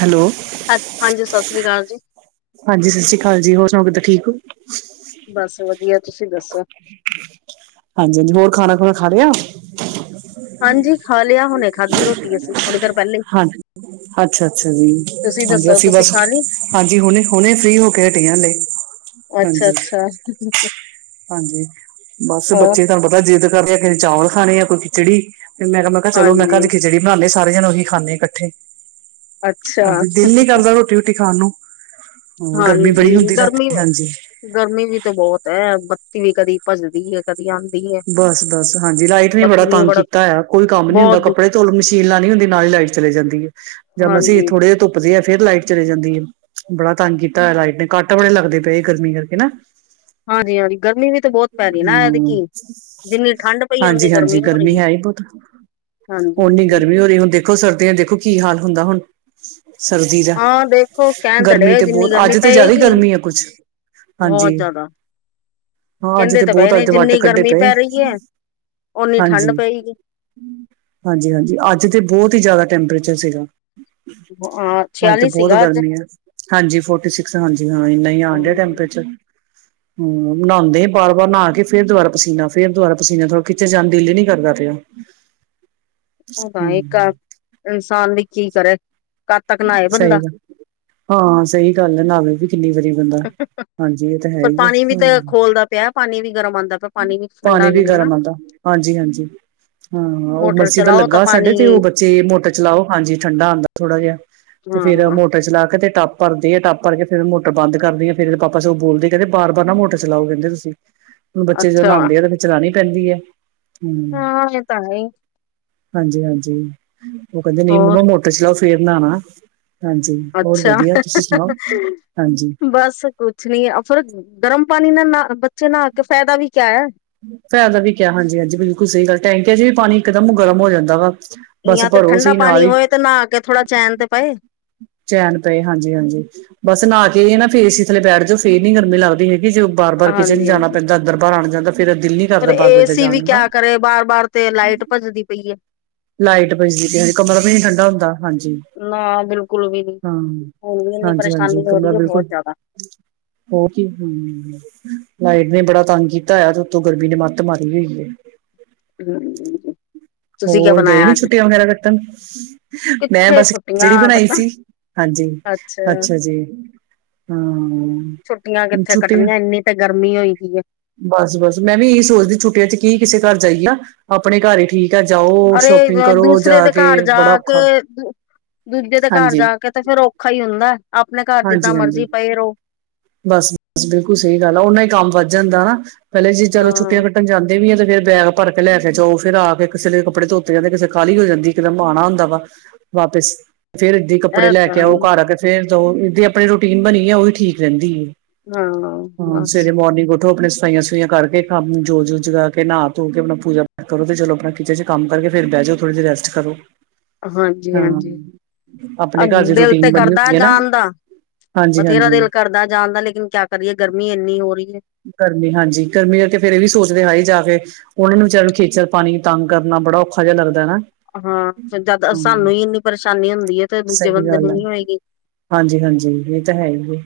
Hello ਹ ਹਾਂਜੀ, ਸਤਿ ਸ੍ਰੀ ਅਕਾਲ ਜੀ। ਹਾਂਜੀ ਸਤਿ ਸ੍ਰੀ ਅਕਾਲ ਜੀ। ਹੋਰ ਸੁਣਾਓ ਕਿੱਦਾਂ ਠੀਕ ਹੋ। ਬਸ ਵਧੀਆ ਤੁਸੀਂ ਦੱਸੋ ਹਾਂਜੀ ਹੋਰ ਖਾਣਾ ਖੁਣਾ ਖਾ ਲਿਆ। ਹਾਂਜੀ ਖਾ ਲਿਆ, ਹੁਣੇ ਖਾਧੀ ਰੋਟੀ ਅਸੀ ਥੋੜ੍ਹੀ ਦੇਰ ਪਹਿਲੇ ਹੀ ਹਾਂਜੀ ਅੱਛਾ -ਅੱਛਾ ਜੀ ਹਾਂਜੀ ਦੱਸੋ ਅਸੀਂ ਤੁਸੀਂ ਬਸ ਖਾ ਲਈ ਹਾਂਜੀ ਹੁਣੇ -ਹੁਣੇ। ਫ੍ਰਰੀ ਹੋ ਕੇ ਹਟੀ ਆਂ ਹਾਲੇ ਹਾਂਜੀ। ਸ ਹਾਂਜੀ, ਬਸ ਬੱਚੇ ਤੁਹਾਨੂੰ ਪਤਾ ਜਿੱਦ ਕਰਦੇ ਆ ਕਿਸੇ ਚੋਲ ਖਾਣੇ ਆ ਕੋਈ ਖਿਚੜੀ। ਫਿਰ ਮੈਂ ਕਿਹਾ ਚਲੋ ਮੈਂ ਕਿਹਾ ਹਾਂਜੀ ਅੱਜ ਖਿਚੜੀ ਬਣਾਉਦੇ ਸਾਰੇ ਜਾਣੇ ਉਹੀ ਖਾਂਦੇ ਇਕੱਠੇ। ਅੱਛਾ ਹਾਂਜੀ, ਦਿਲ ਨੀ ਕਰਦਾ ਰੋਟੀ ਰੂਟੀ ਖਾਣ ਨੂੰ ਹਮ ਗਰਮੀ ਬੜੀ ਹਾਂਜੀ ਹੁੰਦੀ ਗਰਮੀ ਰਾਤੀ ਹਾਂਜੀ ਗਰਮੀ ਵੀ ਤੇ ਬਹੁਤ, ਬੱਤੀ ਵੀ ਕਦੀ ਭੱਜਦੀ ਹੈ ਕਦੀ ਆਉਂਦੀ ਹੈ ਬਸ ਬਸ ਹਾਂਜੀ ਲਾਈਟ ਨੇ ਬੜਾ ਬੱਤੀ ਵੀ ਤੰਗ ਕੀਤਾ ਹੈ, ਕੋਈ ਕੰਮ ਨੀ ਹੁੰਦਾ ਬਹੁਤ ਦੁੱਖ ਕੱਪੜੇ ਧੋਣ ਮਸ਼ੀਨ ਲਾਈ ਹੁੰਦੀ ਨਾਲ ਹੀ ਲਾਈਟ- ਚਲੇ ਜਾਂਦੀ ਹੈ ਜਾਂ ਅਸੀਂ ਹਾਂਜੀ ਥੋੜੇ ਜਿਹੇ- ਵਧੀਆ ਫੇਰ ਲਾਈਟ ਚਲੇ ਜਾਂਦੀ ਹੈ, ਬੜਾ ਤੰਗ ਕੀਤਾ ਲਾਈਟ ਨੇ ਕੱਟ ਬੜੇ ਲੱਗਦੇ ਪਏ ਗਰਮੀ ਕਰਕੇ ਨਾ ਹਾਂਜੀ ਹਾਂਜੀ ਗਰਮੀ ਵਿੱਚ ਹਮ ਜਿੰਨੀ ਠੰਢ ਪਈ ਓਨੀ ਹਾਂਜੀ ਹਾਂਜੀ ਹੋ ਰਹੀ ਗਰਮੀ ਹੈ ਹੀ ਬਹੁਤ। ਹਾਂਜੀ ਉਹਨੀ ਹਾਂਜੀ ਗਰਮੀ ਹੋ ਰਹੀ ਹੁਣ ਦੇਖੋ ਸਰਦੀਆਂ ਦੇਖੋ ਕੀ ਹਾਲ ਹੁੰਦਾ ਹੁਣ। ਸਰਦੀ ਦਾ ਹਾਂ ਦੇਖੋ ਕਹਿਣ ਤਾਂ ਗਰਮੀ ਡੇ ਤੇ ਜਿੰਨੀ ਬਹੁਤ ਗਰਮੀ ਅੱਜ ਤੇ ਜ਼ਿਆਦਾ ਹੀ ਪਏਗੀ ਗਰਮੀ ਆ ਕੁਛ। ਹਾਂਜੀ ਬਹੁਤ ਜ਼ਿਆਦਾ। ਹਾਂ ਅੱਜ ਕਹਿੰਦੇ ਤੇ ਪਏ ਬਹੁਤ ਨੇ ਅੱਜ ਵੱਟ ਜਿੰਨੀ ਕੱਢੇ ਗਰਮੀ ਪਏ ਪੈ ਰਹੀ ਹੈ ਓਨੀ ਠੰਢ ਹਾਂਜੀ ਪਏਗੀ ਹਾਂਜੀ -ਹਾਂਜੀ ਅੱਜ ਤੇ ਬਹੁਤ ਹੀ ਜ਼ਿਆਦਾ ਟੈਂਪਰੇਚਰ ਸੀਗਾ। ਹ ਹਾਂ ਤੇ ਬਹੁਤ ਗਰਮੀ ਹੈ, ਹਾਂਜੀ ਫੋਰਟੀ ਸਿਕਸ ਹਾਂਜੀ ਹਾਂ ਇਨਾ ਹੀ ਆਉਣ ਦਿਆ ਟੈਂਪਰੇਚਰ। ਹਮ ਬਣਾਉਂਦੇ ਬਾਰ ਵਾਰ ਨਹਾ ਕੇ ਫ਼ਿਰ ਦੁਬਾਰਾ ਪਸੀਨਾ, ਫੇਰ ਦੁਬਾਰਾ ਪਸੀਨਾ ਥੋੜਾ ਕਿਤੇ ਜਾਣ ਨੂੰ ਦਿਲ ਹੀ ਨੀ ਕਰਦਾ ਪਿਆ ਉਹ ਤਾਂ ਇੱਕ ਹਮ ਇਨਸਾਨ ਦੀ ਕੀ ਕਰੇ ਕਦ ਤੱਕ ਨਹਾਏ ਸਹੀ ਬੰਦਾ ਗੱਲ ਹਾਂ ਸਹੀ ਗੱਲ ਹੈ ਨਾਵੇ ਵੀ ਕਿੰਨੀ ਵਾਰੀ ਬੰਦਾ, ਹਾਂਜੀ ਇਹ ਤਾਂ ਹੈ ਪਰ ਹੀ ਪਾਣੀ ਵੀ ਆ ਤੇ ਖੋਲਦਾ ਪਿਆ ਪਾਣੀ ਵੀ ਗਰਮ ਆਉਂਦਾ ਪਿਆ ਪਾਣੀ ਵੀ ਠੰਡਾ ਪਾਣੀ ਵੀ ਨਹੀਂ ਹੈ ਨਾ ਗਰਮ ਆਉਂਦਾ ਹਾਂਜੀ- ਹਾਂਜੀ। ਹਾਂ ਉਹ ਮੋਟਰ ਮਰਸੀਬਲ ਚਲਾਓ ਤਾਂ ਲੱਗਾ ਪਾਣੀ ਸਾਡੇ ਤੇ ਉਹ ਬੱਚੇ ਮੋਟਰ ਚਲਾਓ, ਹਾਂਜੀ ਠੰਡਾ ਆਉਂਦਾ ਥੋੜਾ ਜਿਹਾ ਤੇ ਫੇਰ ਹਾਂ ਮੋਟਰ ਚਲਾ ਕੇ ਤੇ ਟੱਪ ਭਰਦੀ ਆ ਟੱਪ ਭਰ ਕੇ ਫਿਰ ਮੋਟਰ ਬੰਦ ਕਰਦੀ ਆ ਫਿਰ ਇਹਦੇ ਪਾਪਾ ਸਗੋ ਉਹ ਬੋਲਦੇ ਕਹਿੰਦੇ ਬਾਰ ਬਾਰ ਨਾ ਮੋਟਰ ਚਲਾਓ ਕਿੰਹਣਦੇ ਤੁਸੀਂ। [unintelligible] ਹੁਣ ਬੱਚੇ ਜਦੋਂ ਨਹਾਉਂਦੇ ਆ ਉਹਦੇ ਫਿਰ ਚਲਾਉਣੀ ਪੈਂਦੀ ਹੈ ਹਮ। ਹਾਂ ਇਹ ਤਾਂ ਹੈ ਹੀ ਹਾਂਜੀ, ਹਾਂਜੀ ਉਹ ਕਹਿੰਦੇ ਨਹੀਂ ਹੋਰ ਮੰਮਾ ਮੋਟਰ ਚਲਾੳ ਫੇਰ ਨਾਣਾ ਅੱਛਾ ਸੁਣਾਓ ਹਾਂਜੀ ਬਸ ਕੁਛ ਨੀ ਫਿਰ ਗਰਮ ਪਾਣੀ ਨਾਲ ਨਾ ਬੱਚੇ ਨਾ ਕੇ ਫਾਇਦਾ ਵੀ ਕਿਆ ਹੈ। ਫੇਇਦਾ ਵੀ ਕਿਹਾ ਹਾਂਜੀ, ਹਾਂਜੀ ਬਿਲਕੁਲ ਸਹੀ ਗੱਲ ਟੈਂਕੀਆਂ ਚ ਵੀ ਪਾਣੀ ਇਕ ਦਮ ਗਰਮ ਹੋ ਜਾਂਦਾ ਵਾ। ਬਸ ਯਾ ਤੇ ਭਰੋ ਠੰਡਾ ਸਹੀ ਨਾਲ ਪਾਣੀ ਹੀ ਹੋਏ ਤੇ ਨਾ ਕੇ ਥੋੜਾ ਚੈਨ ਤੇ ਪਏ ਚੈਨ ਪਏ ਹਾਂਜੀ, ਹਾਂਜੀ ਬਸ ਨਾਹ ਕੇ ਨਾ ਫੇਰ ਏਸੀ ਥਲੇ ਬੈਠ ਜਾਓ ਫੇਰ ਨੀ ਗਰਮੀ ਲੱਗਦੀ ਹੈਗੀ। ਜੋ ਬਾਰ ਬਾਰ ਕਿਚਨ ਹਾਂਜੀ ਜਾਣਾ ਪੈਂਦਾ ਅੰਦਰ ਬਾਰ ਆਉਣ ਜਾਂਣ ਫਿਰ ਦਿੱਲੀ ਫਿਰ ਕਰਦਾ ਏਸੀ ਵੀ ਕਿਆ ਕਰੇ ਬਾਰ ਬਾਰ ਤੇ ਲਾਈਟ ਭੱਜਦੀ ਪਈ ਹੇ। ਲਾਈਟ ਭੱਜਦੀ ਪਈ ਹੇ ਹਾਏ ਕਮਰਾ ਵੀ ਨਹੀਂ ਠੰਡਾ ਹੁੰਦਾ ਹਾਂਜੀ। ਨਾ ਬਿਲਕੁਲ ਵੀ ਨਹੀ ਹਾਂ ਹੁਣ ਵੀ ਇੰਨੀ ਹਾਂਜੀ ਹਾਂਜੀ ਪਰੇਸ਼ਾਨੀ ਕਮਰਾ ਹੋਹੀ ਹੈ ਬਹੁਤ ਬਿਲਕੁਲ ਜ਼ਿਆਦਾ। ਹੋਰ ਕੀ ਹਮ ਲਾਈਟ ਨੇ ਬੜਾ ਤੰਗ ਕੀਤਾ ਹੋਇਆ ਤੇ ਉੱਤੋਂ ਗਰਮੀ ਨੇ ਮੱਤ ਮਾਰੀ ਹੋਈ ਹੈ। ਹਮ ਹੋਰ ਗਏ ਨੀ ਛੁੱਟੀਆਂ ਵਗੈਰਾ ਕੱਟਣ ਮੈਂ ਕਿੱਥੇ ਬਸ ਛੁੱਟੀਆਂ ਖਿਚੜੀ ਬਣਾਈ ਕੱਟਣ ਸੀ ਹਾਂਜੀ ਅੱਛਾ ਜੀ। ਹਾਂ ਛੁੱਟੀਆਂ ਕਿੱਥੇ ਕੱਟਣੀਆਂ ਇੰਨੀ ਤੇ ਗਰਮੀ ਹੋਈ ਦੀ ਹੈ। ਬਸ ਬਸ ਮੈਂ ਵੀ ਇਹੀ ਸੋਚਦੀ ਛੁੱਟੀਆਂ ਚ ਕੀ ਕਿਸੇ ਘਰ ਜਾਈਏ ਨਾ ਆਪਣੇ ਘਰ ਹੀ ਠੀਕ ਆ ਜਾਓ। ਅਰੇ ਸ਼ੋਪਿੰਗ ਕਰੋ ਜਾ ਦੂਸਰੇ ਦੇ ਕੇ ਘਰ ਜਾ ਬੜਾ ਔਖਾ ਕੇ ਦੂਜੇ ਦੇ ਘਰ ਜਾ ਕੇ ਕਿਤੇ ਫੇਰ ਔਖਾ ਹੀ ਹੁੰਦਾ ਆਪਣੇ ਘਰ ਜਿੱਦਾਂ ਹਾਂਜੀ-ਹਾਂਜੀ-ਹਾਂਜੀ ਮਰਜ਼ੀ ਪਏ ਰਹੋ। ਬਸ ਬਸ ਬਿਲਕੁਲ ਸਹੀ ਗੱਲ ਆ ਉਹਨਾ ਹੀ ਕੰਮ ਵੱਧ ਜਾਂਦਾ ਪਹਿਲੇ ਜੇ ਚਲੋ ਹਾਂ। ਛੁੱਟੀਆਂ ਕੱਟਣ ਜਾਂਦੇ ਇਹ ਵੀ ਆ ਤੇ ਫਿਰ ਬੈਗ ਭਰ ਕੇ ਲੈ ਕੇ ਜਾਓ ਫਿਰਰ ਆ ਕੇ ਕਿਸੇ ਕੱਪੜੇ ਧੋਤੇ ਜਾਂਦੇ ਕਿਸੇ ਕਾਲੀ ਹੋ ਜਾਂਦੀ ਇੱਕਦਮ ਆਣਾ ਹੁੰਦਾ ਵਾ। ਵਾਪਿਸ ਫਿਰ ਕੱਪੜੇ ਇਹ ਲੈ ਤਾਂ ਕੇ ਹੈ ਹੀ ਆਓ ਘਰ ਆ ਕੇ ਫੇਰ ਧੋਵੋ ਇਹਦੀ ਆਪਣੀ ਰੂਟੀਨ ਬਣੀ ਆ ਉਹੀ ਠੀਕ ਰਹਿੰਦੀ ਹੈ। ਹਾਂ ਹਾਂ ਬਸ ਸਵੇਰੇ ਮੋਰਨਿੰਗ ਉੱਠੋ ਆਪਣੇ ਸਫਾਈਆਂ ਕਰਕੇ ਕੰਮ ਜੋਤ- ਜੁਤ ਜਗਾ ਕੇ, ਨਹਾ ਧੋ ਕੇ ਆਪਣਾ ਪੂਜਾ ਪਾਠ ਕਰੋ ਤੇ ਚਲੋ ਆਪਣਾ ਕਿਚਨ ਚ ਕੰਮ ਕਰਕੇ ਫੇਰ ਬਹਿ ਜਾਓ। ਥੋੜ੍ਹੀ ਦੇਰ ਰੈਸਟ ਕਰੋ। ਹਾਂਜੀ ਹਾਂ -ਹਾਂਜੀ ਅ ਆਪਣੇ ਘਰ ਦੀ ਦਿਲ ਤੇ ਰੂਟੀਨ ਬਣੀ ਕਰਦਾ ਹੁੰਦੀ ਹੈ ਨਾ ਜਾਣ ਦਾ। ਹਾਂਜੀ ਬਥੇਰਾ ਹਾਂਜੀ ਦਿਲ ਕਰਦਾ ਜਾਣਦਾ ਲੇਕਿਨ ਕਿਆ ਕਰੀਏ ਗਰਮੀ ਇੰਨੀ ਹੋ ਰਹੀ ਹੈ। ਗਰਮੀ ਹਾਂਜੀ ਗਰਮੀ ਹੈ ਤੇ ਫਿਰ ਇਹ ਵੀ ਸੋਚਦੇ ਹੈ ਵੀ ਜਾ ਵੇ। ਉਹਨਾਂ ਨੂੰ ਵਿਚਾਰਿਆਂ ਨੂੰ ਖੇਚਲ ਪਾਣੀ ਤੰਗ ਕਰਨਾ ਬੜਾ ਔਖਾ ਜਿਹਾ ਲੱਗਦਾ ਹਨਾ। ਹਾਂ। ਫੇਰ ਜਦ ਸਾਨੂੰ ਇੰਨੀ ਪਰੇਸ਼ਾਨੀ ਹੁੰਦੀ ਹੈ। ਤੇ ਦੂਜੇ ਸਹੀ ਬੰਦੇ ਗੱਲ ਨੂੰ ਹੈ ਨੀ ਹੋਏਗੀ। ਹਾਂਜੀ -ਹਾਂਜੀ ਇਹ ਤਾਂ ਹੈ ਈ ਏ।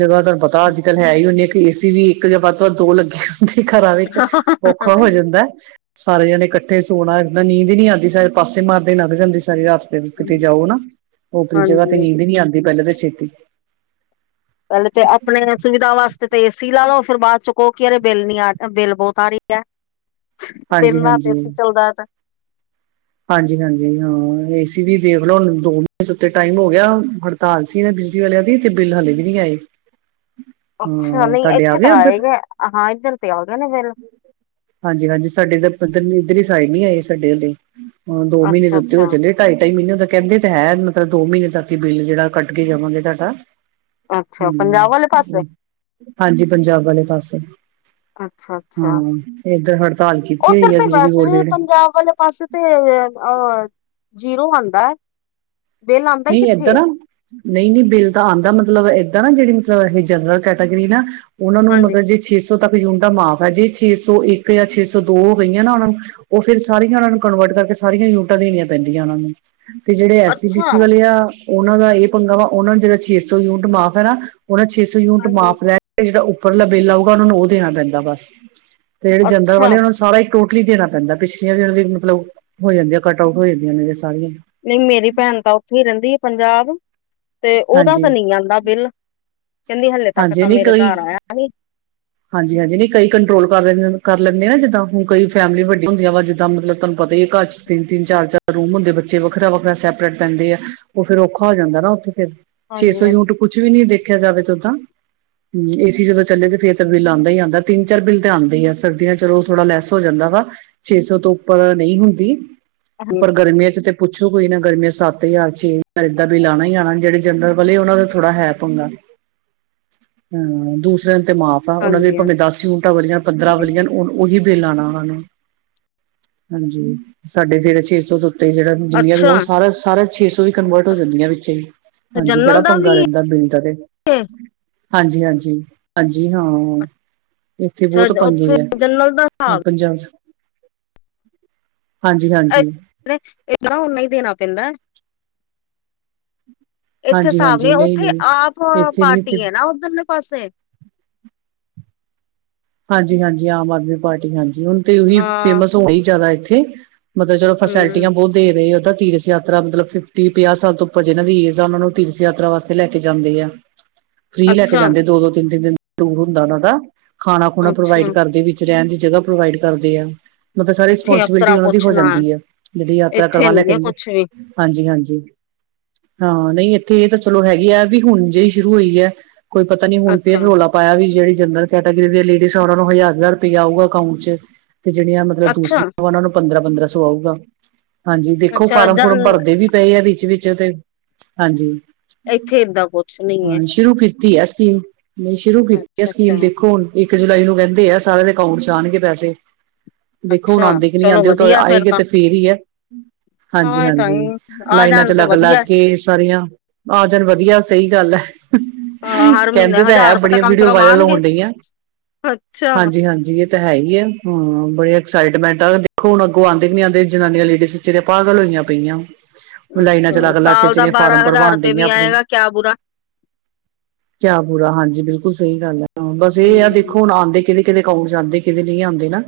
ਜਗ੍ਹਾ ਦਾ ਪਤਾ ਅੱਜ ਕੱਲ੍ਹ ਹੈ ਈ ਉਣੀ ਇੱਕ ਕੀ ਏਸੀ ਵੀ ਇੱਕ ਜਾਂ ਵੱਧ ਤੋਂ ਦੋ ਲੱਗੇ। ਘਰਾਂ ਵਿੱਚ ਔਖਾ ਹੋ ਜਾਂਦਾ। ਸਾਰੇ ਜਾਣੇ ਇਕੱਠੇ ਸੋਣਾ ਨਾ ਨੀਂਦ ਨੀ ਆਉਂਦੀ ਸ ਪਾਸੇ ਮਾਰਦੇ ਲੱਘ ਜਾਂਦੀ ਸਾਰੀ ਰਾਤ। ਫਿਰ ਵੀ ਕਿਤੇ ਜਾਓ ਨਾ ਉਪਰੀ ਜਗ੍ਹਾ ਤੇ ਹਾਂਜੀ ਨੀਂਦ ਨੀ ਆਉਂਦੀ ਪਹਿਲਾਂ ਤਾਂ ਛੇਤੀ ਪਹਿਲੇ ਤੇ ਆਪਣੇ ਸੁਵਿਧਾ ਵਾਸਤੇ ਕਿਤੇ ਤੇ ਏਸੀ ਲਾ ਲਓ ਫਿਰ ਬਾਅਦ ਚ ਕਹੋ ਕੇ ਰੇ ਬਿੱਲ ਨੀ ਆ ਬਿੱਲ ਬਹੁਤ ਆ ਰਹੀ ਹੈ। ਦਿਨ ਹਾਂਜੀ ਰਾਤ ਏਸੀ ਹਾਂਜੀ ਚੱਲਦਾ ਤਾਂ ਹਾਂਜੀ ਹਾਂਜੀ ਹਾਂ ਏਸੀ ਵੀ ਦੇਖਲਓ ਹੁਣ ਦੋ ਮਹੀਨੇ ਉੱਤੇ ਟਾਈਮ ਹੋ ਗਿਆ ਹ ਤਾਲ ਸੀ ਇਹਨਾਂ ਬਿਜਲੀ ਵਾਲਿਆਂ ਦੀ ਤੇ ਬਿੱਲ ਹਲੇ ਵੀ ਨਹੀਂ ਆਏ। ਅੱਛਾ ਹਾਂ ਨਹੀਂ ਤੁਹਾਡੇ ਆ ਇੱਥੇ ਤਾਂ ਆਏ ਉੱਧਰ ਗਏ ਹਾਂ ਇੱਧਰ ਤੇ ਆ ਗਏ ਨੇ ਬਿਲ ਹਾਂਜ-ਹਾਂਜੀ ਸਾਡੇ ਤਾਂ ਇੱਧਰ ਦੀ ਸਾਈਡ ਨੀ ਆਏ ਸਾਡੇ ਹਲੇ ਦੋ ਮਹੀਨੇ ਦੇ ਅੱਛਾ ਉੱਤੇ ਅੱਛਾ ਹੋ ਚੱਲੇ। ਢਾਈ-ਢਾਈ ਮਹੀਨੇ ਦਾ ਕਹਿੰਦੇ ਤਾਂ ਹੈ ਮਤਲਬ ਦੋ ਮਹੀਨੇ ਤੱਕ ਹੀ ਬਿੱਲ ਜਿਹੜਾ ਕੱਟ ਕੇ ਦਵਾਂਗੇ ਤੁਹਾਡਾ। ਅੱਛਾ। ਹਮ ਪੰਜਾਬ ਵਾਲੇ ਪਾਸੇ ਹਾਂਜੀ। ਪੰਜਾਬ ਵਾਲੇ ਪਾਸੇ ਅੱਛਾ- ਅੱਛਾ। ਹਾਂ ਇੱਧਰ ਹੜਤਾਲ ਕੀਤੀ। ਉੱਧਰ ਹੋਈ ਹੈ ਤਾਂ ਬਿਜਲੀ ਵੈਸੇ ਬੋਰਡ ਦੇ ਵੀ ਜਿਹੜੇ ਪੰਜਾਬ ਵਾਲੇ ਪਾਸੇ ਤੇ, ਅ, ਜੀਰੋ ਆਂਦਾ। ਨਹੀ ਐਧਰ ਨਹੀਂ- ਨਹੀਂ ਬਿੱਲ ਤਾਂ ਆਉਂਦਾ। ਮਤਲਬ ਏਦਾਂ ਨਾ ਜਿਹੜੀ ਮਤਲਬ ਇਹ ਜਨਰਲ ਕੈਟਾਗਰੀ ਨਾ ਉਹਨਾਂ ਨੂੰ ਹਾਂਜੀ, ਮਤਲਬ ਜੇ ਛੇ ਸੌ ਤੱਕ ਯੂਨਿਟਾ ਮਾਫ਼ ਹੈ। ਜੇ ਛੇ ਸੌ ਇੱਕ ਜਾਂ ਛੇ ਸੌ ਦੋ ਹੋ ਗਈਆਂ ਨਾ ਉਹਨਾ ਨੂੰ ਉਹ ਫੇਰ ਸਾਰੀਆਂ ਉਹਨਾਂ ਨੂੰ ਕਨਵਰਟ ਕਰਕੇ ਸਾਰੀਆਂ ਯੂਨਿਟਾਂ ਦੇਣੀਆਂ ਪੈਂਦੀਆਂ ਉਹਨਾਂ ਨੂੰ। ਤੇ ਜਿਹੜੇ ਐਸ ਸੀ ਅੱਛਾ, ਬੀ-ਸੀ ਉਹਨਾਂ ਦਾ ਇਹ ਪੰਗਾ ਵਾ ਉਹਨਾ ਨੂੰ ਜੇੜਾ ਛੇ ਸੌ ਯੂਨਿਟ ਮਾਫ਼ ਹੈ ਨਾ।। ਓਹਨਾ ਛੇ ਸੌ ਯੂਨਿਟ ਹਾਂਜੀ। ਮਾਫ਼ ਰਹਿਣ। ਤੇ ਜੇੜਾ ਉਪਰਲਾ ਬਿੱਲ ਆਊਗਾ ਓਹਨਾ ਨੂੰ ਓਹ ਦੇਣਾ ਪੈਂਦਾ ਬਸ ਤੇ ਜਨਰਲ਼ ਅੱਛਾ, ਵਾਲਿਆਂ ਨੂੰ ਸਾਰਾ ਈ ਟੋਟਲ਼ ਲੀ ਦੇਣਾ ਪੈਂਦਾ। ਪਿਛਲੀਆਂ ਵੀ ਉਹਨਾਂ ਦੀ ਮਤਲਬ ਹੋ ਜਾਂਦੀ ਹੈ ਕੱਟ ਆਊਟ ਹੋ ਜਾਂਦੀਆਂ ਨੇ ਸਾਰੀਆਂ ਨਹੀਂ ਮੇਰੀ ਭੈਣ ਤਾਂ ਉੱਥੇ ਹੀ ਰਹਿੰਦੀ ਆ ਪੰਜਾਬ। ਤੇ ਉਹਦਾ ਤਾਂ ਹਾਂਜੀ ਨਹੀਂ ਆਂਦਾ ਬਿੱਲ। ਕਹਿੰਦੀ ਹਲੇ ਤੱਕ ਹਾਂਜੀ ਤਾਂ ਨਹੀਂ ਮੇਰੇ ਕਈ ਘਰ ਆਇਆ ਨੀ। ਹਾਂਜੀ- ਹਾਂਜੀ ਨਹੀਂ ਕਈ ਕੰਟਰੋਲ ਕਰ ਕਰ ਲੈਂਦੇ ਨੇ ਨਾ ਜਿੱਦਾਂ, ਹੁਣ ਕਈ ਫੈਮਲੀਆਂ ਵੱਡੀਆਂ ਹੁੰਦੀਆਂ ਵਾ। ਜਿੱਦਾਂ ਮਤਲਬ ਤੁਹਾਨੂੰ ਪਤਾ ਹੈ ਘਰ ਚ ਤਿੰਨ- ਤਿੰਨ, ਚਾਰ- ਚਾਰ ਰੂਮ ਹੁੰਦੇ ਬੱਚੇ ਵੱਖਰਾ -ਵੱਖਰਾ ਸੈਪਰੇਟ ਪੈਂਦੇ ਆ। ਉਹ ਫੇਰ ਔਖਾ ਹੋ ਜਾਂਦਾ ਨਾ ਉੱਥੇ ਫਿਰ ਛੇ ਸੌ ਹਾਂਜੀ-ਹਾਂਜੀ, ਯੂਨਿਟ ਕੁਛ ਵੀ ਨੀ ਦੇਖਿਆ ਜਾਵੇ ਤਾਂ ਉਦਾਂ। ਹਮ ਏ ਸੀ ਜਦੋਂ ਚੱਲੇ ਤੇ ਫੇਰ ਬਿੱਲ ਆਉਂਦਾ ਹੀ ਆਉਂਦਾ। ਤਿੰਨ ਚਾਰ ਬਿੱਲ ਆਂਦਾ ਹੀ ਆ। ਸਰਦੀਆਂ ਚੋਂ ਥੋੜਾ ਲੈਸ ਹੋ ਜਾਂਦਾ ਵਾ। ਛੇ ਸੌ ਤੋਂ ਉੱਪਰ ਨਹੀਂ ਹੁੰਦੀ। ਤੇ ਪਰ ਗਰਮੀਆਂ ਚ ਤੇ ਪੁੱਛੋ ਕੋਈ ਨਾ ਗਰਮੀਆਂ ਸੱਤ ਹਜ਼ਾਰ, ਛੇ ਹਜ਼ਾਰ ਏਦਾਂ ਬਿੱਲ ਆਣਾ ਈ ਆਣਾ ਜੇੜੀ ਜਰਨਲ ਵਾਲੇ ਉਹਨਾਂ ਨੂੰ ਥੋੜਾ ਹੈ ਪੰਗਾ। ਹਮ। ਦੂਸਰਿਆਂ ਨੂੰ ਤੇ ਮਾਫ਼ ਉਹਨਾਂ ਦੇ ਭਾਵੇਂ ਹਾਂਜੀ-ਹਾਂਜੀ। ਦਸ ਯੂਨਟਾਂ ਬਲਿਆਂ ਪੰਦਰਾਂ ਬਲੀਆਂ ਓਹ। ਉਹੀ ਬਿੱਲ ਆਣਾ ਉਹਨਾਂ ਨੂੰ। ਹਾਂਜੀ ਸਾਡੇ ਫੇਰ ਛੇ ਸੌ ਤੋਂ ਉੱਤੇ ਜਿਹੜਾ ਜਿੰਨੀਆਂ ਵੀ ਅੱਛਾ, ਉਹ ਸਾਰਾ- ਸਾਰਾ ਛੇ ਸੌ ਵੀ ਕਨਵਰਟ ਹੋ ਜਾਂਦੀਆਂ ਵਿਚੇ ਈ। ਹਾਂਜੀ। ਬੜਾ ਜਨਰਲ ਦਾ ਪੰਗਾ ਵੀ ਰਹਿੰਦਾ ਬਿੱਲ ਦਾ ਤੇ। ਹੈ? ਹਾਂਜੀ -ਹਾਂਜੀ -ਹਾਂਜੀ। ਹਾਂ। ਇੱਥੇ ਅੱਛਾ ਬਹੁਤ ਪੰਗੇ ਉੱਥੇ ਹੈ। ਜਨਰਲ ਦਾ ਐਹ ਹਿਸਾਬ ਪੰਜਾਬ ਹਾਂਜੀ- ਹਾਂਜੀ। [unintelligible] ਉੰਨਾ ਹੀਂ ਦੇਣਾ ਪੈਂਦਾ। ਇੱਥੇ ਹਾਂਜੀ ਹਿਸਾਬ ਹਾਂਜੀ ਨੀ ਨਹੀਂ ਉੱਥੇ ਆਮ ਨਹੀਂ ਇੱਥੇ ਨੀ ਪਾਰਟੀ ਇੱਥੇ ਹੈ ਨਾ ਉਧਰਲੇ ਪਾਸੇ ਹਾਂਜੀ -ਹਾਂਜੀ ਆਮ ਆਦਮੀ ਪਾਰਟੀ ਹਾਂਜੀ। ਹੁਣ ਤੇ ਉਹੀ ਹਾਂ। ਫੇਮਸ ਹੋ ਰਹੀ ਜ਼ਿਆਦਾ ਇੱਥੇ ਮਤਲਬ ਚਲੋ ਫੈਸਿਲਿਟੀਆਂ ਹੂੰ, ਬਹੁਤ ਦੇ ਰਹੇ ਉਦਾ ਤੇ ਯਾਤਰਾ ਮਤਲਬ ਫਿਫਟੀ ਪੰਜਾਹ ਸਾਲ ਤੋਂ ਉੱਪਰ ਜਿਹਨਾਂ ਦੀ ਏਜ ਆ। ਉਹਨਾ ਨੂੰ ਤੀਰਥ ਯਾਤਰਾ ਵਾਸਤੇ ਲੈ ਕੇ ਜਾਂਦੇ ਆ। ਫ੍ਰਰੀ ਲੈ ਕੇ ਜਾਂਦੇ ਅੱਛਾ-ਅੱਛਾ, ਦੋ- ਦੋ, ਤਿੰਨ- ਤਿੰਨ ਦਿਨ ਟੂਰ ਹੁੰਦਾ ਉਹਨਾਂ ਦਾ ਖਾਣਾ- ਖੁਣਾ ਪ੍ਰੋਵਾਈਡ ਕਰਦੇ ਨੇ। ਰਹਿਣ ਦੀ ਜਗ੍ਹਾ ਪ੍ਰੋਵਾਈਡ ਕਰਦੇ ਆ। ਮਤਲਬ ਸਾਰੀ ਇੱਥੇ ਰਿਸਪੋਂਸੀਬਿਲਿਟੀ ਅਪਤਰਾ ਉਹਨਾਂ ਦੀ ਕੁਛ ਹੋ ਨਾ। ਜਾਂਦੀ ਹੈ ਜਿਹੜੀ ਯਾਤਰਾ ਇੱਥੇ ਕਰਵਾ ਲਿਆ ਨੀ ਹੈ ਕਹਿੰਦੇ ਕੁਛ ਵੀ ਹਾਂਜੀ ਹਾਂਜੀ ਹਾਂ ਨਹੀਂ ਇੱਥੇ ਇਹ ਤਾਂ ਚਲੋ ਹੈਗੀ ਆ ਵੀ ਹੁਣ ਜਿਹੀ ਸ਼ੁਰੂ ਹੋਈ ਹੈ ਕੋਈ ਪਤਾ ਨੀ ਹੁ ਫਿਰ ਅੱਛਾ, ਰੌਲਾ ਪਾਇਆ ਵੀ ਜਿਹੜੇ ਜਨਰਲ ਕੈਟਾਗਰੀ ਦੀਆਂ ਲੇਡੀਜ਼ ਉਹਨਾਂ ਨੂੰ ਹਜ਼ਾਰ ਹਜ਼ਾਰ ਰੁਪਇਆ ਆਊਗਾ ਅਕਾਊਟ ਚ ਤੇ ਜਿਹੜੀਆਂ ਅੱਛਾ, ਦੂਸਰੀਆਂ ਉਹਨਾਂ ਨੂੰ ਪੰਦਰਾਂ ਪੰਦਰਾਂ ਸੌ ਆਊਗਾ ਹਾਂਜੀ ਦੇਖੋ ਅੱਛਾ ਫਾਰਮ ਜਨ ਫੁਰਮ ਭਰਦੇ ਵੀ ਪਏ ਆ ਵਿੱਚ ਵਿਚ ਤੇ ਹਾਂਜੀ ਇੱਥੇ ਏਦਾਂ ਕੁਛ ਨੀ ਹੈ ਹਾਂ ਸ਼ੁਰੂ ਕੀਤਾ ਕੀਤੀ ਆ ਸਕੀਮ ਨੇ ਸ਼ੁਰੂ ਕੀਤੀ ਆ ਅੱਛਾ-ਅੱਛਾ, ਸਕੀਮ ਤੇ। ਹੁਣ ਇੱਕ ਜੁਲਾਈ ਨੂੰ ਕਹਿੰਦੇ ਆ ਸਾਰਿਆਂ ਦੇ ਅਕਾਊਂਟ ਚ ਆਣਗੇ ਪੈਸੇ। ਅੱਛਾ ਦੇਖੋ ਹੁਣ ਅੱਛਾ ਆਂਦੇ ਕੇ ਨੀ ਚਲੋ ਆਂਦੇ ਉਹ ਤੇ ਵਧੀਆ ਆਏ ਗੇ ਤਾਂ ਤੇ ਫੇਰ ਹੀ ਹੈ, ਹਾਂਜੀ- ਹਾਂ ਇਹ ਤਾਂ ਹਾਂਜੀ ਹੀ ਆ ਲਾਈਨਾਂ ਚ ਜਾਣ ਤਾਂ ਲੱਗ- ਲੱਗ ਵਧੀਆ ਕੇ ਸਾਰੀਆਂ ਆ ਜਾਣ ਵਧੀਆ, ਸਹੀ ਗੱਲ ਹੈ। ਹਾਂ ਹਰ ਮਹੀਨੇ ਕਹਿੰਦੇ ਤਾਂ ਹੈ ਹਜ਼ਾਰ ਰੁਪਏ ਬੜੀਆਂ ਕਮ ਸੇ ਵੀਡੀਓ ਕਮ ਵਾਇਰਲ ਆਣਗੇ ਹੋਣ ਡਈਆਂ। [unintelligible] ਹਾਂਜੀ-ਹਾਂਜੀ ਇਹ। ਹੈ ਹੀ ਹੈ ਹਮ ਬੜੇ ਐਕਸਾਈਟਮੈਂਟ ਆ ਦੇਖੋ ਹੁਣ ਅੱਗੋਂ ਆਂਦੇ ਕੇ ਨੀ ਆਂਦੇ ਜਨਾਨੀਆਂ ਲੇਡੀਜ਼ ਜੇੜੇ ਪਾਗਲ ਹੋਈਆਂ ਪਈਆਂ। ਓਹ ਲਾਈਨਾਂ ਅੱਛਾ ਚ ਲਾਗ ਲਾਗ ਕੇ ਸਾਲ ਦਾ ਜੇੜੀਆਂ ਫਾਰਮ ਬਾਰਾਂ ਹਜ਼ਾਰ ਭਰਵਾਉਣ ਰੁਪਏ ਦੀਆਂ ਵੀ ਆਪਣੇ। ਆਏਗਾ ਕਿਆ ਬੁਰਾ ਕਿਆ ਬੁਰਾ ਹਾਂਜੀ ਬਿਲਕੁਲ ਸਹੀ ਗੱਲ ਹੈ ਆ ਦੇਖੋ ਹੂੰ ਹੁਣ ਆਉਂਦੇ ਕਿਤੇ ਕਿਦੇ ਅਕਾਊਟ ਚ ਆਉਂਦੇ ਕਿਤੇ ਨਹੀਂ ਆਉਂਦੇ ਨਾ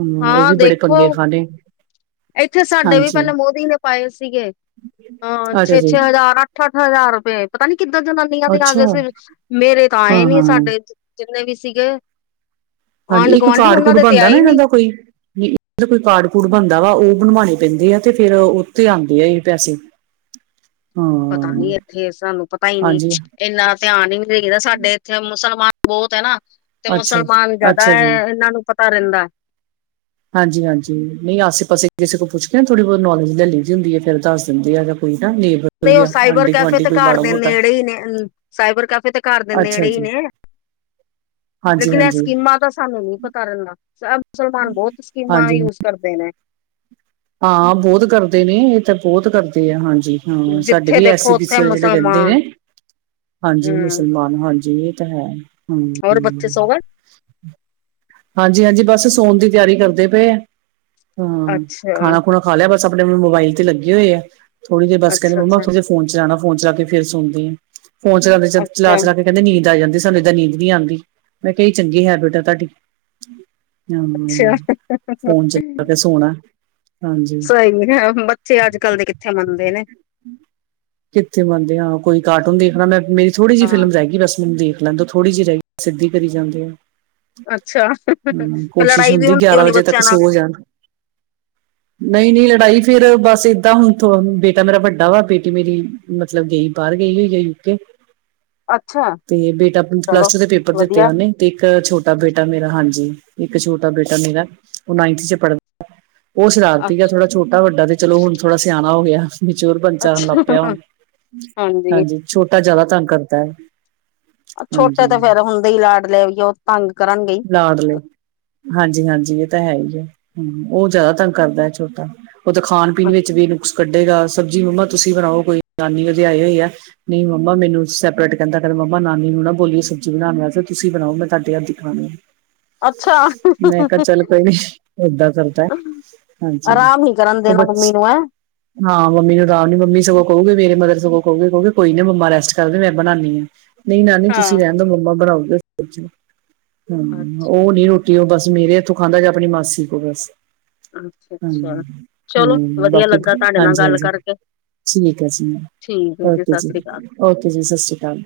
ਹਮ ਇਹ ਵੀ ਹਾਂ ਬੜੇ ਦੇਖੋ ਪੰਗੇ ਖਾਣੇ ਇੱਥੇ ਸਾਡੇ ਵੀ ਹਾਂਜੀ ਪਹਿਲਾਂ ਮੋਦੀ ਨੇ ਪਾਏ ਸੀਗੇ ਅਹ ਅੱਛਾ ਛੇ ਜੀ ਛੇ ਹਜ਼ਾਰ ਅੱਠ ਹਜ਼ਾਰ ਰੁਪਏ ਪਤਾ ਨੀ ਕਿਦਾ ਜਨਾਨੀਆਂ ਦੇ ਆ ਅੱਛਾ ਗਏ ਸੀ ਮੇਰੇ ਤਾਂ ਆਏ ਨੀ ਹਾਂ-ਹਾਂ ਸਾਡੇ ਜਿੰਨੇ ਵੀ ਸੀਗੇ ਹਾਂਜੀ ਆਂਢ ਇੱਕ ਗੁਆਂਢੀ ਕਾਰਡ ਉਹਨਾਂ ਕੂਡ ਦੇ ਤੇ ਬਣਦਾ ਨਾ ਆਏ ਇਹਨਾਂ ਨੀ ਦਾ ਕੋਈ ਜ ਕੋਈ ਕਾਰਡ ਕੂਡ ਬਣਦਾ ਵਾ ਉਹ ਬਣਵਾਉਣੇ ਪੈਂਦੇ ਆ ਤੇ ਫੇਿਰ ਉੱਥੇ ਆਉਂਦੇ ਆ ਇਹ ਪੈਸੇ ਪਤਾ ਹਾਂ ਨੀ ਇੱਥੇ ਸਾਨੂੰ ਪਤਾ ਹੀ ਨਹੀਂ ਹਾਂਜੀ ਇੰਨਾ ਧਿਆਨ ਹੀ ਨ ਦੇਹੀਦਾ ਸਾਡੇ ਇੱਥੇ ਮੁਸਲਮਾਨ ਬਹੁਤ ਹੈ ਨਾ ਤੇ ਅੱਛਾ ਮੁਸਲਮਾਨ ਜਿਆਦਾ ਅੱਛਾ ਜੀ ਇਹਨਾਂ ਨੂੰ ਪਤਾ ਰਹਿੰਦਾ ਹਾਂਜੀ ਹਾਂਜੀ ਨਹੀਂ ਆਸੇ ਪਾਸੇ ਕਿਸੇ ਕੋ ਪੁੱਛ ਕੇ ਥੋੜ੍ਹੀ ਬਹੁਤ ਨੌਲੇਜ ਲੈ ਲਈ ਦੀ ਹੁੰਦੀ ਹੈ ਫੇਿਰ ਦੱਸ ਦਿੰਦੇ ਆ ਜਾਂ ਕੋਈ ਨਾ ਨੇਬਰ ਨਹੀਂ ਕੋਈ ਉਹ ਆ ਸਾਈਬਰ ਆਂਢੀ ਕੈਫੇ ਗੁਆਂਢੀ ਤੇ ਕੋਈ ਘਰ ਮਾੜਾ ਦੇ ਮੋਟਾ ਨੇੜੇ ਹੀ ਨੇ ਸਾਈਬਰ ਕੈਫੇ ਤੇ ਘਰ ਦੇ ਨੇੜੇ ਅੱਛਾ ਹੀ ਜੀ ਨੇ ਹਾਂਜੀ ਲੇਕਿਨ ਇਹ ਹਾਂਜੀ ਸਕੀਮਾਂ ਤਾਂ ਸਾਨੂੰ ਨੀ ਪਤਾ ਰਹਿੰਦਾ ਮੁਸਲਮਾਨ ਬਹੁਤ ਸਕੀਮਾਂ ਹਾਂਜੀ ਯੂਜ ਕਰਦੇ ਨੇ ਹਾਂ ਬਹੁਤ ਕਰਦੇ ਨੇ ਇਹ ਤਾਂ ਬਹੁਤ ਕਰਦੇ ਆ ਹਾਂਜੀ ਹਾਂ ਸਾਡੇ ਜਿੱਥੇ ਵੀ ਦੇਖੋ ਐਸੀ ਬਸ ਉੱਥੇ ਜਿਹੜੇ ਰਹਿੰਦੇ ਮੁਸਲਮਾਨ ਨੇ ਹਾਂਜੀ ਹਮ ਮੁਸਲਮਾਨ ਹਾਂਜੀ ਇਹ ਤਾਂ ਹੈ ਹਮ ਹੋਰ ਬੱਚੇ ਸੌਂ ਗਏ ਹਾਂਜੀ ਹਾਂਜੀ ਬਸ ਸੋਣ ਦੀ ਤਿਆਰੀ ਕਰਦੇ ਪਏ ਆ ਹਾਂ ਅੱਛਾ ਖਾਣਾ ਖੁਣਾ ਖਾ ਲਿਆ ਬਸ ਆਪਣੇ ਮੋਬਾਈਲ ਤੇ ਲੱਗੇ ਹੋਏ ਆ ਥੋੜੇ ਜਿਹੇ ਬਸ ਕਹਿੰਦੇ ਅੱਛਾ ਮਮਾ ਅੱਛਾ ਥੋੜਾ ਜਿਹਾ ਫੋਨ ਚਲਾਉਣਾ ਫੋਨ ਚਲਾ ਕੇ ਫਿਰ ਸੁਣਦੇ ਹ ਆ ਫੋਨ ਚਲਾਉਂ ਚਲਾ ਅੱਛਾ ਚਲਾ ਕੇ ਕਹਿੰਦੇ ਨੀਂਦ ਆ ਜਾਂਦੀ ਸਾਨੂੰ ਏਦਾਂ ਨੀਦ ਨੀ ਆਉਂ ਮੈਂ ਕਿਹਾ ਚੰਗੀ ਹੈਬਿਟ ਆ ਤੁਹਾਡੀ ਹਮ ਅੱਛਾ ਫੋਨ ਚਲਾ ਕੇ ਸੋਣਾ ਹਾਂਜੀ ਸਹੀ ਨ ਹੈ ਬੱਚੇ ਅੱਜ ਕੱਲ੍ਹ ਦੇ ਕਿੱਥੇ ਮੰਨਦੇ ਨੇ ਕਿੱਥ ਮੰਨਦੇ ਹਾਂ ਕੋਈ ਕਾਰਟੂਨ ਦੇਖਣਾ ਮੈਂ ਮੇਰੀ ਥੋੜ੍ਹੀ ਜਿਹੀ ਹਾਂ ਫਿਲਮ ਰਗੀ ਬਸਮਨ ਦੀ ਲੈਂਦਾ ਥੋੜੀ ਜਿਹੀ ਰਗੀ ਸਿੱਧੀ ਜਾਂਦੇ ਆ ਅੱਛਾ ਹਮ ਫਿਰ ਕੋਸ਼ਿਸ਼ ਲੜਾਈ ਵੀ ਹੁੰਦੀ ਗਿਆਰਾਂ ਹੋਣੀ ਵਜੇ ਤੱਕ ਬੱਚਿਆਂ ਨਾਲ ਸੋ ਜਾਣ ਨਹੀਂ ਨਹੀਂ ਲੜਾਈ ਫੇਿਰ ਬਸ ਏਦਾਂ ਹੁਣ ਬੇਟਾ ਮੇਰਾ ਵੱਡਾ ਵਾ ਬੇ ਕਿ ਮੇਰੀ ਮਤਲਬ ਗਈ ਬਾਹਰ ਗਈ ਹੋਈ ਆ ਯੂਕੇ ਅੱਛਾ ਤੇ ਬੇਟਾ ਆਪ ਪਲੱਸ ਚਲੋ ਟੂ ਦੇ ਪੇਪਰ ਦਿੱਤੇ ਵਧੀਆ ਉਹਨੇ ਤੇ ਇੱਕ ਛੋਟਾ ਬੇਟਾ ਮੇਰਾ ਹਾਂਜੀ ਇੱਕ ਛੋਟਾ ਬੇਟਾ ਮੇਰਾ ਉਹ ਨਾਈਨਥ ਚ ਪੜ੍ਹਦਾ ਉਹ ਅ ਸ਼ਰਾਰਤੀ ਆ ਥੋੜਾ ਛੋਟਾ ਵੱਡਾ ਤੇ ਚਲੋ ਹੁਣ ਥੋੜਾ ਸਿਆਣਾ ਹੋ ਗਿਆ ਮਚਰ ਬਚਾ ਲੱ ਅੱਛਾ ਪਿਆ ਹਾਂਜੀ ਛੋਟਾ ਜਿਆਦਾ ਤੰਗ ਕਰਦਾ ਹੈ ਛੋਟੇ ਹਾਂਜੀ ਤਾਂ ਫੇਰ ਹੁੰਦੇ ਹੀ ਲਾਡਲੇ ਲਿਆ ਵੀਏ ਉਹ ਤੰਗ ਕਰਨਗੇਈ ਲੜ ਲ ਹਾਂਜੀ ਹਾਂਜੀ ਇਹ ਤਾਂ ਹੈ ਹੀ ਹੈ ਹ ਉਹ ਜ਼ਿਆਦਾ ਤੰਗ ਕਰਦਾ ਹੈ ਛੋਟਾ ਉਹ ਤਾਂ ਖਾਣ ਪੀਣ ਵਿੱਚ ਵੀ ਨੁਕਸ ਕੱਢੇਗਾ ਸਬਜ਼ੀ ਮੰਮਾ ਤੁਸੀਂ ਬਣਾਓ ਕੋਈ ਨਾਨੀ ਉਹਦੇ ਆਏ ਹੋ ਹੀ ਹੈ ਨਹੀਂ ਮਮਾ ਮਨੂੰ ਸੈਪਰੇਟ ਕਹਿੰਦਾ ਕਹਿੰਦੇਮਾ ਨਾਨੀ ਨੂੰ ਨਾ ਬੋਲੀ ਸਬੀ ਬਣਾਉਣਾ ਵਾ ਫਿਰ ਤੁਸੀਂ ਬਣਾਓ ਮੈਂ ਤੁਹਾਡੇ ਹੱਦੀ ਖਾਉਣੀ ਅੱਛਾ ਨਹੀਂ ਕ ਚੱਲ ਕੋਈ ਨ ਦਾਂ ਚਦਾ ਹੈ ਹਾਂਜੀ ਆਰਾਮ ਨੀ ਕਰਨ ਉਹ ਬ ਦੇਣਾ ਮੰਮੀ ਨੂੰ ਹੈ ਹਾਂ ਮੰਮੀ ਨੂੰ ਰਾਮ ਨੀ ਮੰਮੀ ਉਹ ਸਗੋਂ ਕਹੂਗੀ ਨਹੀਂ ਮੇਰੀ ਮਦਰ ਰੈਸਟ ਕਰ ਰਹੇ ਮੈਂ ਬਣਾ ਦਿੰਨੀ ਆ ਨਹੀਂ ਨਾਨੀ ਤੁਸੀਂ ਰਹਿਣ ਹਾਂ ਦ ਮੰਮਾ ਬਣਾਉਗੇ ਹਮ ਅੱਛਾ ਉਹ ਨੀ ਰੋਟੀ ਤੇ ਉਹ ਬਸ ਮੇਰੇ ਹੱਥੋਂ ਖਾਂਦਾ ਜਾਂ ਆਪਣੀ ਮਾਸੀ ਕੋਲ ਬਸ ਅੱਛਾ ਹ ਅੱਛਾ ਚਲੋ ਹਮ ਵਧੀਆ ਬਾਕੀ ਲੱਗਾ ਤੁਹਾਡੇ ਨਾਲ ਹਾਂਜੀ ਗੱਲ ਹਾਂਜੀ ਕਰਕੇ ਠੀਕ ਹੈ ਜੀ ਮੈ ਠੀਕ ਹੈ ਓਕੇ ਸਤਿ ਜੀ ਸ੍ਰੀ ਅਕਾਲ ਓਕੇ ਜੀ ਸਤਿ ਸ਼੍ਰੀ ਅਕਾਲ